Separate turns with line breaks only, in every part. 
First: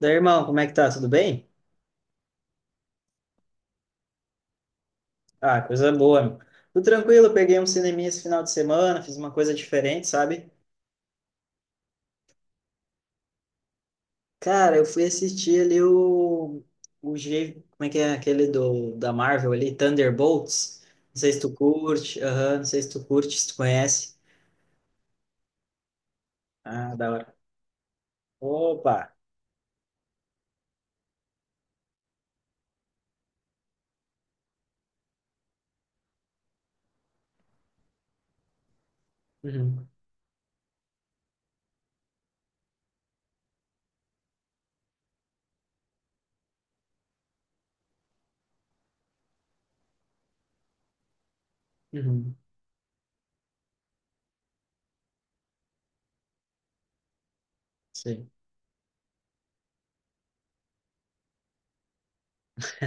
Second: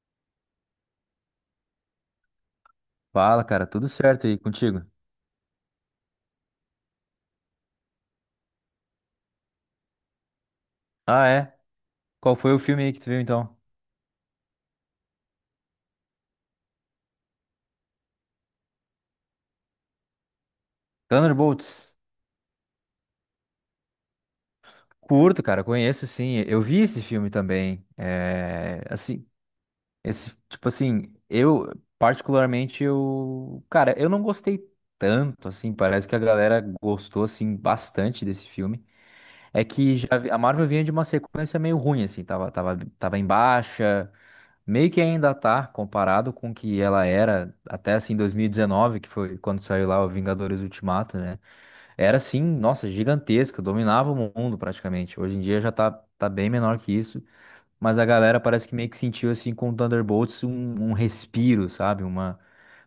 Daí, irmão, como é que tá? Tudo bem?
Fala, cara, tudo certo aí contigo?
Ah, coisa boa, meu. Tudo tranquilo, peguei um cineminha esse final de semana, fiz uma coisa diferente, sabe?
Ah, é? Qual foi o filme aí que tu viu então?
Cara, eu fui assistir ali, como é que é aquele da Marvel ali, Thunderbolts. Não sei se tu
Thunderbolts.
curte, aham, não sei se tu curte, se tu conhece.
Curto, cara, conheço sim. Eu vi
Ah,
esse
da
filme
hora.
também. É,
Opa!
assim, esse, tipo assim, eu particularmente eu, cara, eu não gostei tanto assim, parece que a galera gostou assim bastante desse filme. É
Uhum,
que já, a Marvel vinha de uma sequência meio ruim, assim, tava em baixa, meio que ainda tá, comparado com o que ela era até, assim, 2019, que foi quando saiu lá o Vingadores Ultimato, né? Era,
uhum,
assim, nossa, gigantesca, dominava o mundo praticamente. Hoje em dia já tá, tá bem menor que isso, mas a
sim.
galera parece que meio que sentiu, assim, com o Thunderbolts um, um respiro, sabe? Uma,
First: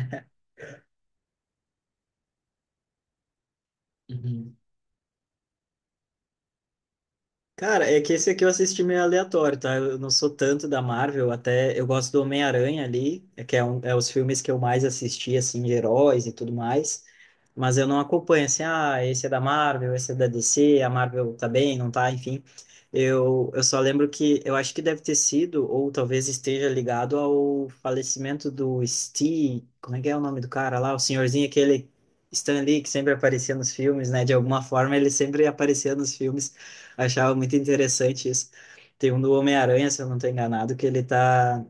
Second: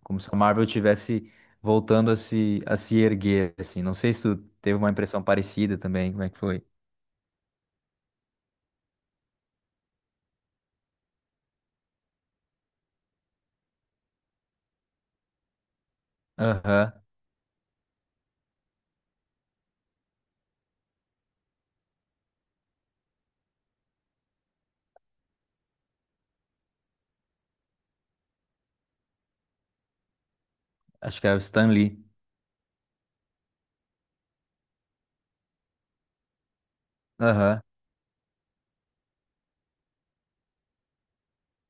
como se a Marvel tivesse voltando a se erguer, assim. Não sei se tu
Uhum.
teve uma impressão parecida também, como é que foi?
Cara, é que esse aqui eu assisti meio aleatório, tá? Eu não sou tanto da Marvel, até eu gosto do Homem-Aranha ali, é os filmes que eu mais assisti, assim, de heróis e tudo
Aham.
mais, mas eu não acompanho, assim, ah, esse é da Marvel, esse é da DC, a Marvel tá bem, não tá, enfim. Eu só lembro que eu acho que deve ter sido, ou talvez esteja ligado ao falecimento do Steve, como é que é o nome do cara lá? O
Acho que é o
senhorzinho
Stan
aquele
Lee.
Stan Lee, que sempre aparecia nos filmes, né? De alguma forma ele sempre aparecia nos filmes. Achava muito
Aham.
interessante isso. Tem um do Homem-Aranha, se eu não estou enganado, que ele tá.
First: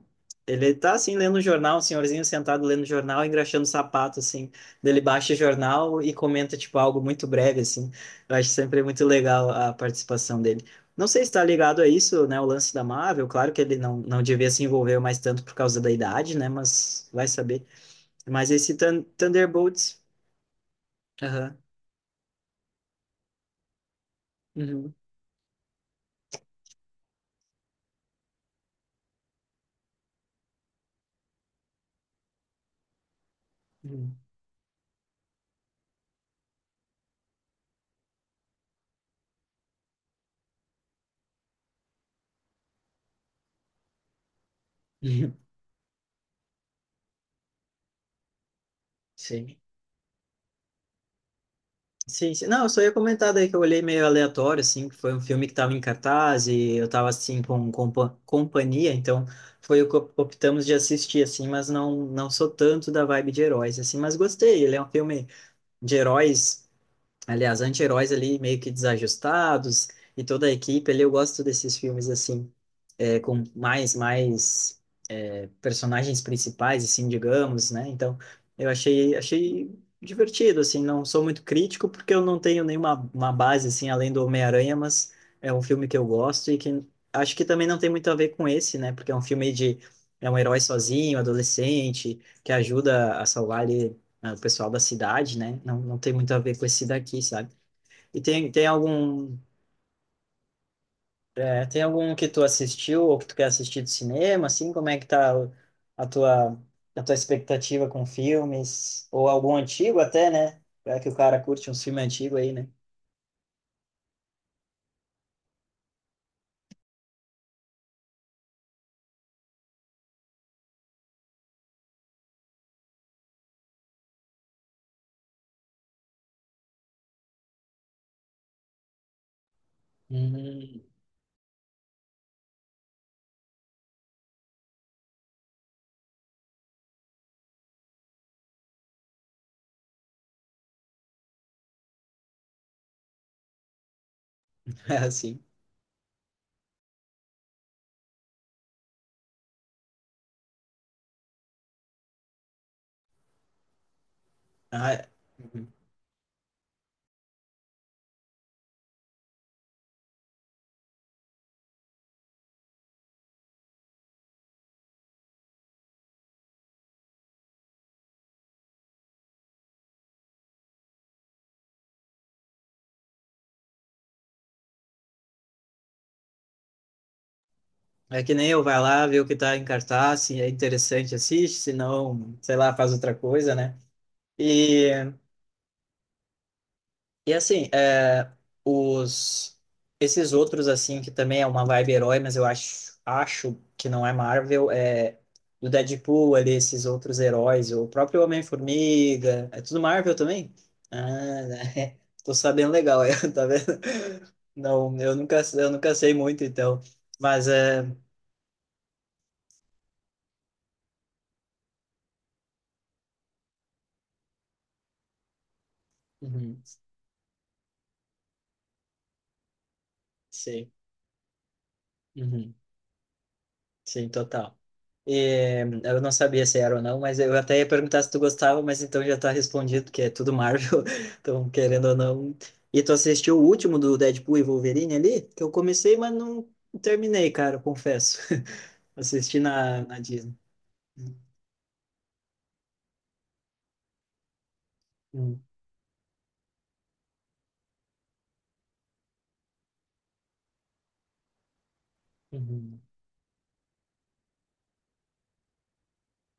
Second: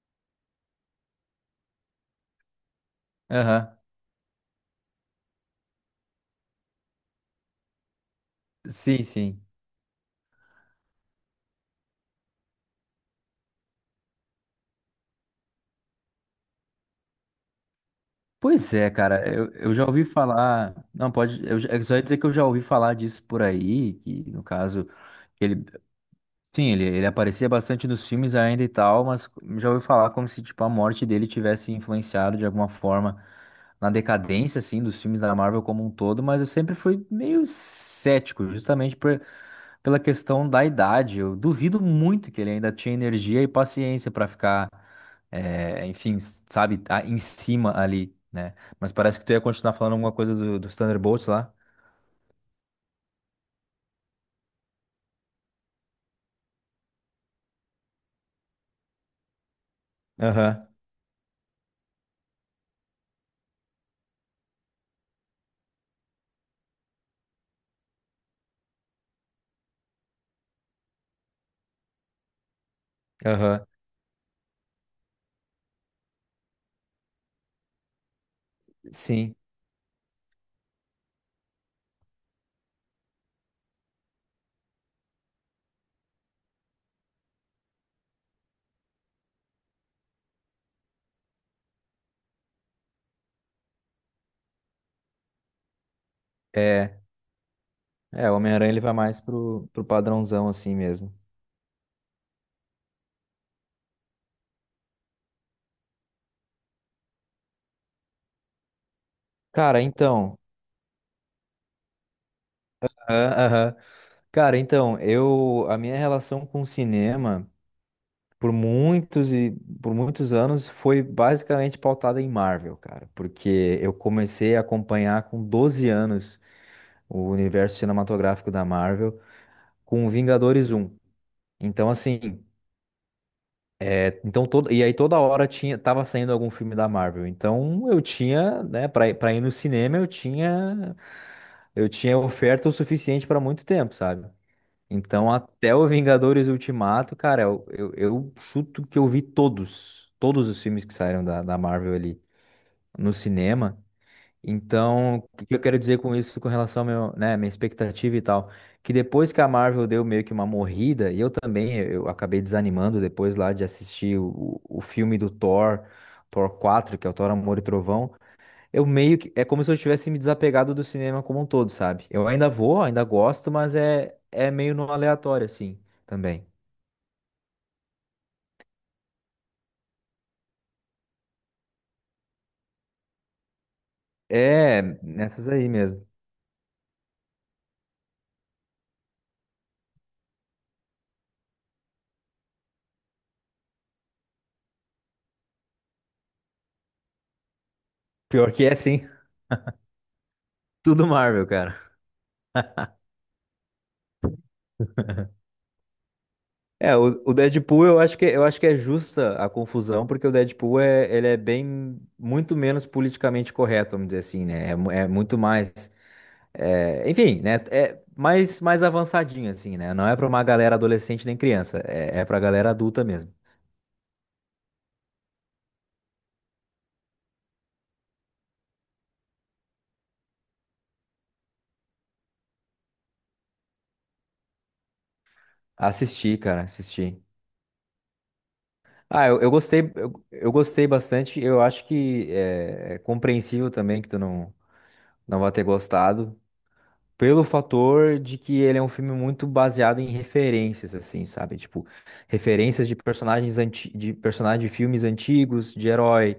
Ele tá assim lendo o jornal, um senhorzinho sentado lendo o jornal, engraxando o
Aham.
sapato, assim. Daí ele baixa o jornal e comenta, tipo, algo muito breve, assim. Eu acho sempre
Sim,
muito
sim.
legal a participação dele. Não sei se está ligado a isso, né? O lance da Marvel. Claro que ele não, não devia se envolver mais tanto por causa da idade, né? Mas vai saber. Mas
Pois
esse
é, cara, eu já
Thunderbolts.
ouvi falar. Não, pode.
Aham.
Eu só ia dizer que eu já ouvi falar disso por aí, que no caso,
Uhum.
ele. Sim, ele aparecia bastante nos filmes ainda e tal, mas já ouvi falar como se, tipo, a morte dele tivesse influenciado de alguma forma na
Uhum.
decadência, assim, dos filmes da Marvel como um todo, mas eu sempre fui meio cético, justamente por, pela questão da idade. Eu duvido muito que ele ainda tinha energia e paciência para ficar, enfim, sabe, tá em cima ali, né? Mas parece que tu ia
Sim.
continuar falando alguma coisa dos Thunderbolts lá.
Sim, sim. Não, eu só ia comentar daí que eu olhei meio aleatório, assim, que foi um filme que tava em cartaz e eu tava, assim, com companhia, então foi o que optamos
Aham,
de assistir, assim, mas não, não sou tanto da vibe de heróis, assim, mas gostei. Ele é um filme de heróis, aliás, anti-heróis ali, meio que desajustados e toda a equipe ali, eu gosto desses filmes, assim, é, com
aham,
mais personagens principais, assim, digamos, né? Então, eu achei,
sim.
achei divertido, assim, não sou muito crítico porque eu não tenho nenhuma uma base, assim, além do Homem-Aranha, mas é um filme que eu gosto e que acho que também não tem muito a ver com esse, né? Porque é um filme de... é um herói sozinho, adolescente, que ajuda a salvar ali, né, o pessoal da cidade, né? Não, não tem muito a ver com esse
É,
daqui, sabe? E
é, o
tem, tem
Homem-Aranha ele vai mais
algum
pro padrãozão assim mesmo.
é, tem algum que tu assistiu ou que tu quer assistir do cinema, assim? Como é que tá a tua, a tua expectativa com filmes? Ou algum
Cara,
antigo até,
então.
né? É que o cara curte uns filmes antigos aí, né?
Aham, aham. Cara, então, eu, a minha relação com o cinema. por muitos e por muitos anos foi basicamente pautada em Marvel, cara, porque eu comecei a acompanhar com 12 anos o universo cinematográfico da Marvel com Vingadores
Hum.
um. Então assim, é, então todo, e aí toda hora tinha tava saindo algum filme da Marvel. Então eu tinha, né, para para ir pra ir no cinema, eu tinha oferta o suficiente para muito tempo, sabe?
É
Então,
assim.
até o Vingadores Ultimato, cara, eu chuto que eu vi todos, todos os filmes que saíram da Marvel ali no cinema.
Ah, é.
Então, o que eu
Uhum.
quero dizer com isso, com relação ao meu, né, minha expectativa e tal, que depois que a Marvel deu meio que uma morrida, e eu também, eu acabei desanimando depois lá de assistir o filme do Thor, Thor 4, que é o Thor Amor e Trovão, eu meio que. É como se eu tivesse me desapegado do cinema como um todo, sabe? Eu ainda vou, ainda gosto, mas é, é meio no aleatório, assim, também.
É que nem eu, vai lá, vê o que tá em cartaz, se é interessante, assiste, se não, sei lá, faz outra coisa, né?
É,
E
nessas aí mesmo.
E assim, é, os esses outros assim que também é uma vibe herói, mas eu acho que não é Marvel, é do Deadpool ali, esses outros heróis, o próprio
Pior que é, sim,
Homem-Formiga, é tudo Marvel também?
tudo
Ah,
Marvel, cara.
né? Tô sabendo legal, eu, tá vendo? Não, eu nunca sei muito então,
É, o
mas é,
Deadpool eu acho que é justa a confusão, porque o Deadpool é, ele é bem, muito menos politicamente correto, vamos dizer assim, né? É, é muito mais,
uhum,
é, enfim, né? É mais, mais avançadinho, assim, né? Não é pra uma
sei.
galera adolescente nem criança, é, é pra
Uhum.
galera adulta mesmo.
Sim, total. E, eu não sabia se era ou não, mas eu até ia perguntar se tu gostava, mas então já tá respondido, que é tudo Marvel, então querendo ou não. E tu assistiu o último do Deadpool e Wolverine ali? Que eu comecei, mas
Assisti,
não
cara, assisti.
terminei, cara, confesso.
Ah,
Assisti
eu
na,
gostei,
na Disney.
eu gostei bastante. Eu acho que é, é compreensível também que tu não, não
Uhum,
vai ter gostado, pelo fator de que ele é um filme muito baseado em referências, assim, sabe? Tipo,
uhum,
referências de personagens anti, de personagens de filmes antigos, de herói.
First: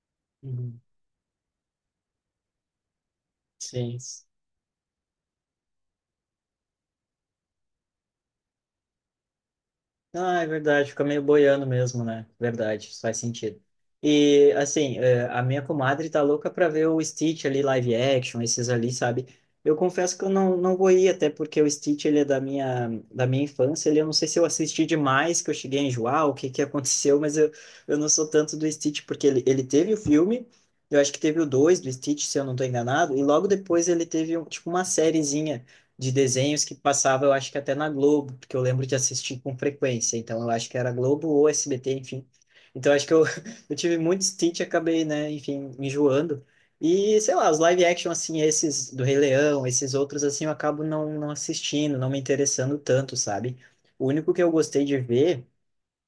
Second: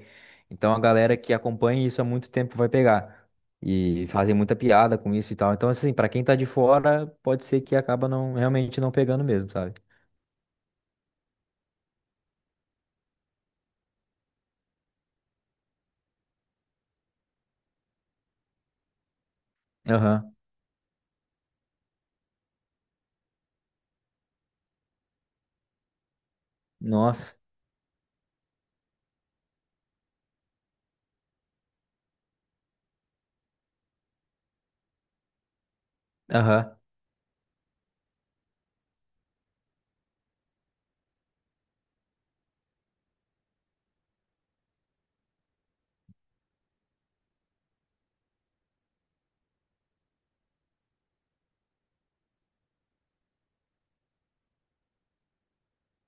Então
uhum.
a galera que acompanha isso há muito tempo vai pegar.
Sim.
E fazem muita piada com isso e tal. Então, assim, pra quem tá de fora, pode ser que acaba não, realmente não pegando mesmo, sabe?
Ah, é verdade, fica meio boiando mesmo, né? Verdade, isso faz sentido. E, assim, é, a minha comadre tá louca pra ver o Stitch ali, live action, esses ali, sabe? Eu confesso que eu
Aham.
não, não vou ir, até porque o Stitch, ele é da minha infância, ele, eu não sei se eu assisti demais, que eu cheguei a enjoar, o que que aconteceu, mas
Nossa.
eu não sou tanto do Stitch, porque ele teve o filme, eu acho que teve o 2 do Stitch, se eu não tô enganado, e logo depois ele teve, tipo, uma sériezinha, de desenhos que
Aham.
passava, eu acho que até na Globo, porque eu lembro de assistir com frequência. Então, eu acho que era Globo ou SBT, enfim. Então, acho que eu, eu tive muito stint e acabei, né, enfim, me enjoando. E, sei lá, os live action, assim, esses do Rei Leão, esses outros, assim, eu acabo não, não assistindo, não me interessando tanto, sabe? O único que eu gostei de ver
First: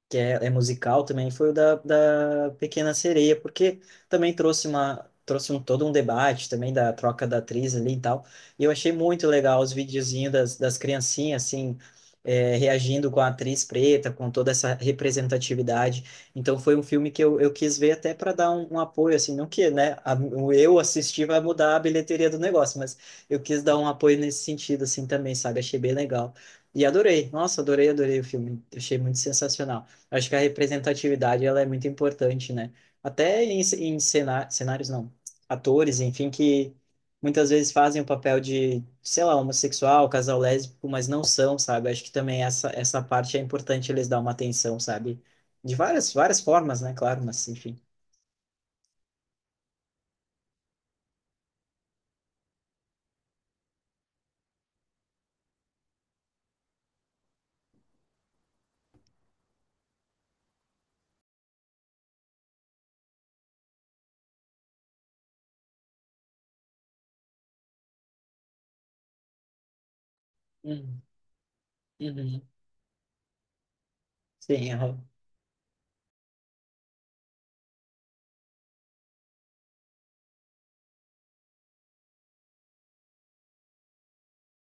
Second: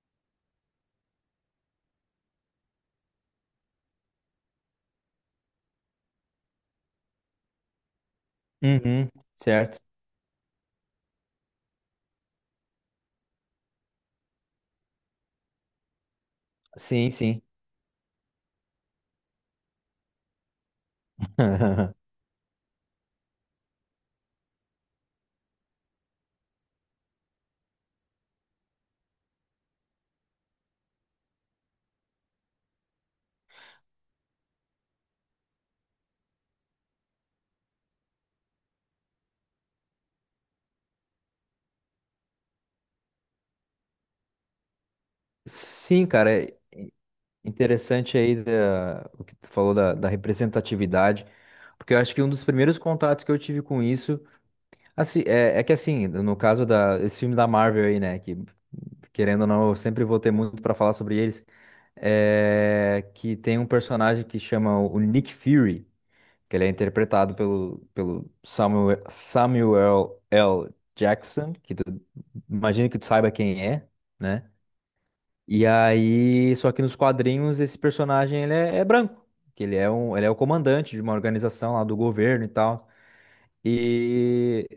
que é, é musical também, foi o da, da Pequena Sereia, porque também trouxe um todo um debate também da troca da atriz ali e tal. E eu achei
Uhum,
muito legal os
certo.
videozinhos das, das criancinhas, assim, é, reagindo com a atriz preta, com toda essa representatividade. Então foi um filme
Sim,
que eu,
sim.
eu quis ver até para dar um, um apoio, assim, não que, né, a, o eu assistir vai mudar a bilheteria do negócio, mas eu quis dar um apoio nesse sentido, assim, também, sabe? Achei bem legal. E adorei, nossa, adorei, adorei o filme, achei muito sensacional. Acho que a representatividade ela é muito importante, né? Até em, cenários, não, atores, enfim, que muitas vezes fazem o papel de, sei lá, homossexual, casal lésbico, mas não são, sabe? Acho que também essa parte é importante eles dar uma atenção, sabe? De
Sim,
várias,
cara,
várias
é
formas, né? Claro, mas enfim.
interessante aí da- o que tu falou da representatividade, porque eu acho que um dos primeiros contatos que eu tive com isso, assim, é, é que assim, no caso da, esse filme da Marvel aí, né, que querendo ou não, eu sempre vou ter muito pra falar sobre eles, é que tem um personagem que chama o Nick Fury, que ele é interpretado pelo Samuel, Samuel L.
Uhum,
Jackson, que tu
uhum.
imagina que tu saiba quem é, né?
Sim, aham.
E aí, só que nos quadrinhos esse personagem ele é, é branco, que ele é um, ele é o comandante de uma organização lá do governo e tal. E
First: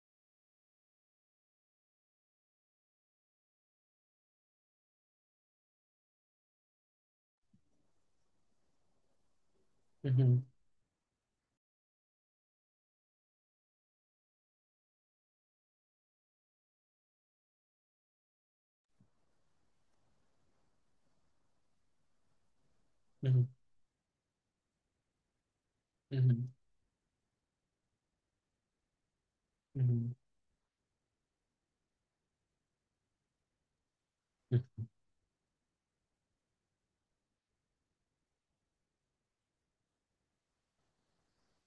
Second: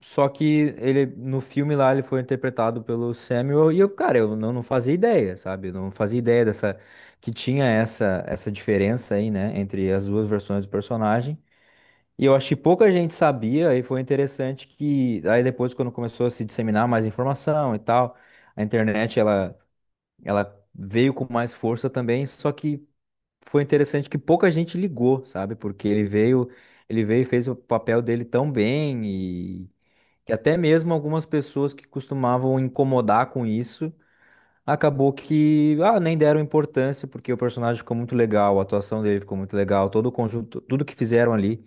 só que ele no filme lá ele foi interpretado pelo Samuel e eu, cara, eu não, não fazia ideia, sabe? Eu não fazia ideia dessa que tinha essa diferença aí, né, entre as duas
Uhum,
versões do personagem. E eu acho que pouca gente sabia, e foi interessante que aí depois quando começou a se disseminar mais informação e tal, a internet ela ela veio com mais força também, só que
uhum,
foi interessante que pouca gente ligou, sabe? Porque ele
uhum,
veio, ele veio e fez o papel dele tão bem e
uhum, uhum,
que até mesmo algumas pessoas que costumavam incomodar com isso
uhum,
acabou que ah, nem deram importância, porque o personagem ficou muito legal, a atuação dele ficou muito legal, todo o conjunto, tudo que fizeram ali,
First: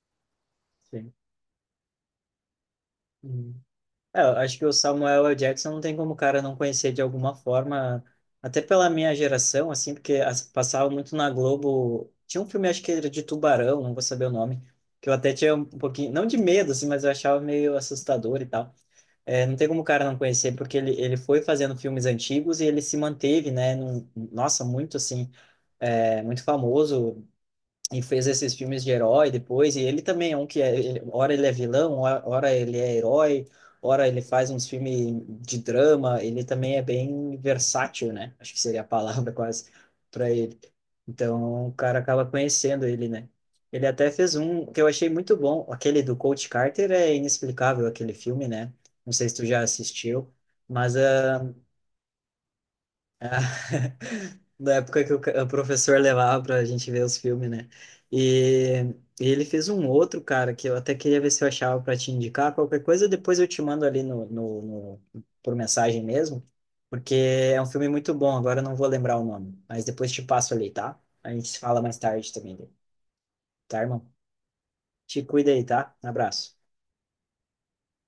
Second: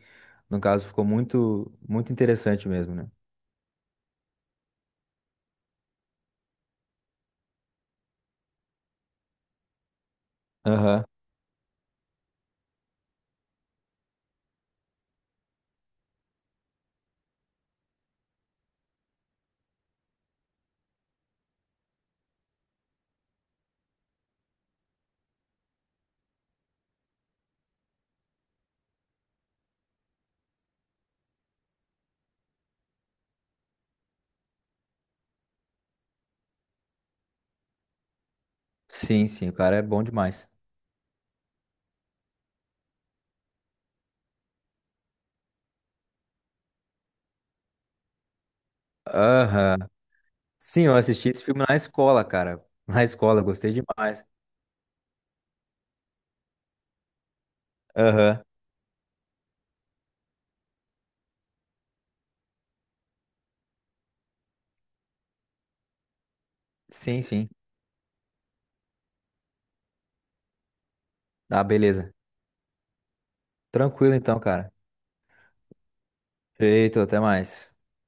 no caso, ficou
sim.
muito, muito interessante mesmo, né?
Uhum. É, eu acho que o Samuel L. Jackson não tem como o cara não conhecer de alguma forma, até pela minha geração, assim, porque passava
Aham.
muito na Globo. Tinha um filme, acho que era de Tubarão, não vou saber o nome, que eu até tinha um pouquinho, não de medo, assim, mas eu achava meio assustador e tal. É, não tem como o cara não conhecer, porque ele foi fazendo filmes antigos e ele se manteve, né? Nossa, muito, assim, é, muito famoso e fez esses filmes de herói depois, e ele também é um que é, ele, ora ele é vilão, ora ele é herói, ora ele faz uns filmes de drama, ele também é bem versátil, né? Acho que seria a
Sim,
palavra
sim, o
quase
cara é bom
para
demais.
ele. Então, o cara acaba conhecendo ele, né? Ele até fez um que eu achei muito bom, aquele do Coach Carter, é inexplicável aquele filme, né? Não sei se tu já
Aham.
assistiu,
Sim,
mas
eu assisti
ah,
esse filme na escola, cara. Na
ah,
escola, gostei demais.
da época que o professor levava pra gente ver os filmes, né?
Aham.
E, e ele fez um outro, cara, que eu até queria ver se eu achava pra te indicar. Qualquer coisa, depois eu te mando ali por mensagem mesmo, porque
Sim, sim.
é um filme muito bom. Agora eu não vou lembrar o nome, mas depois te passo ali, tá? A gente se
Ah,
fala mais
beleza.
tarde também, tá, irmão?
Tranquilo então, cara.
Te cuida aí, tá? Um abraço.
Feito, até mais.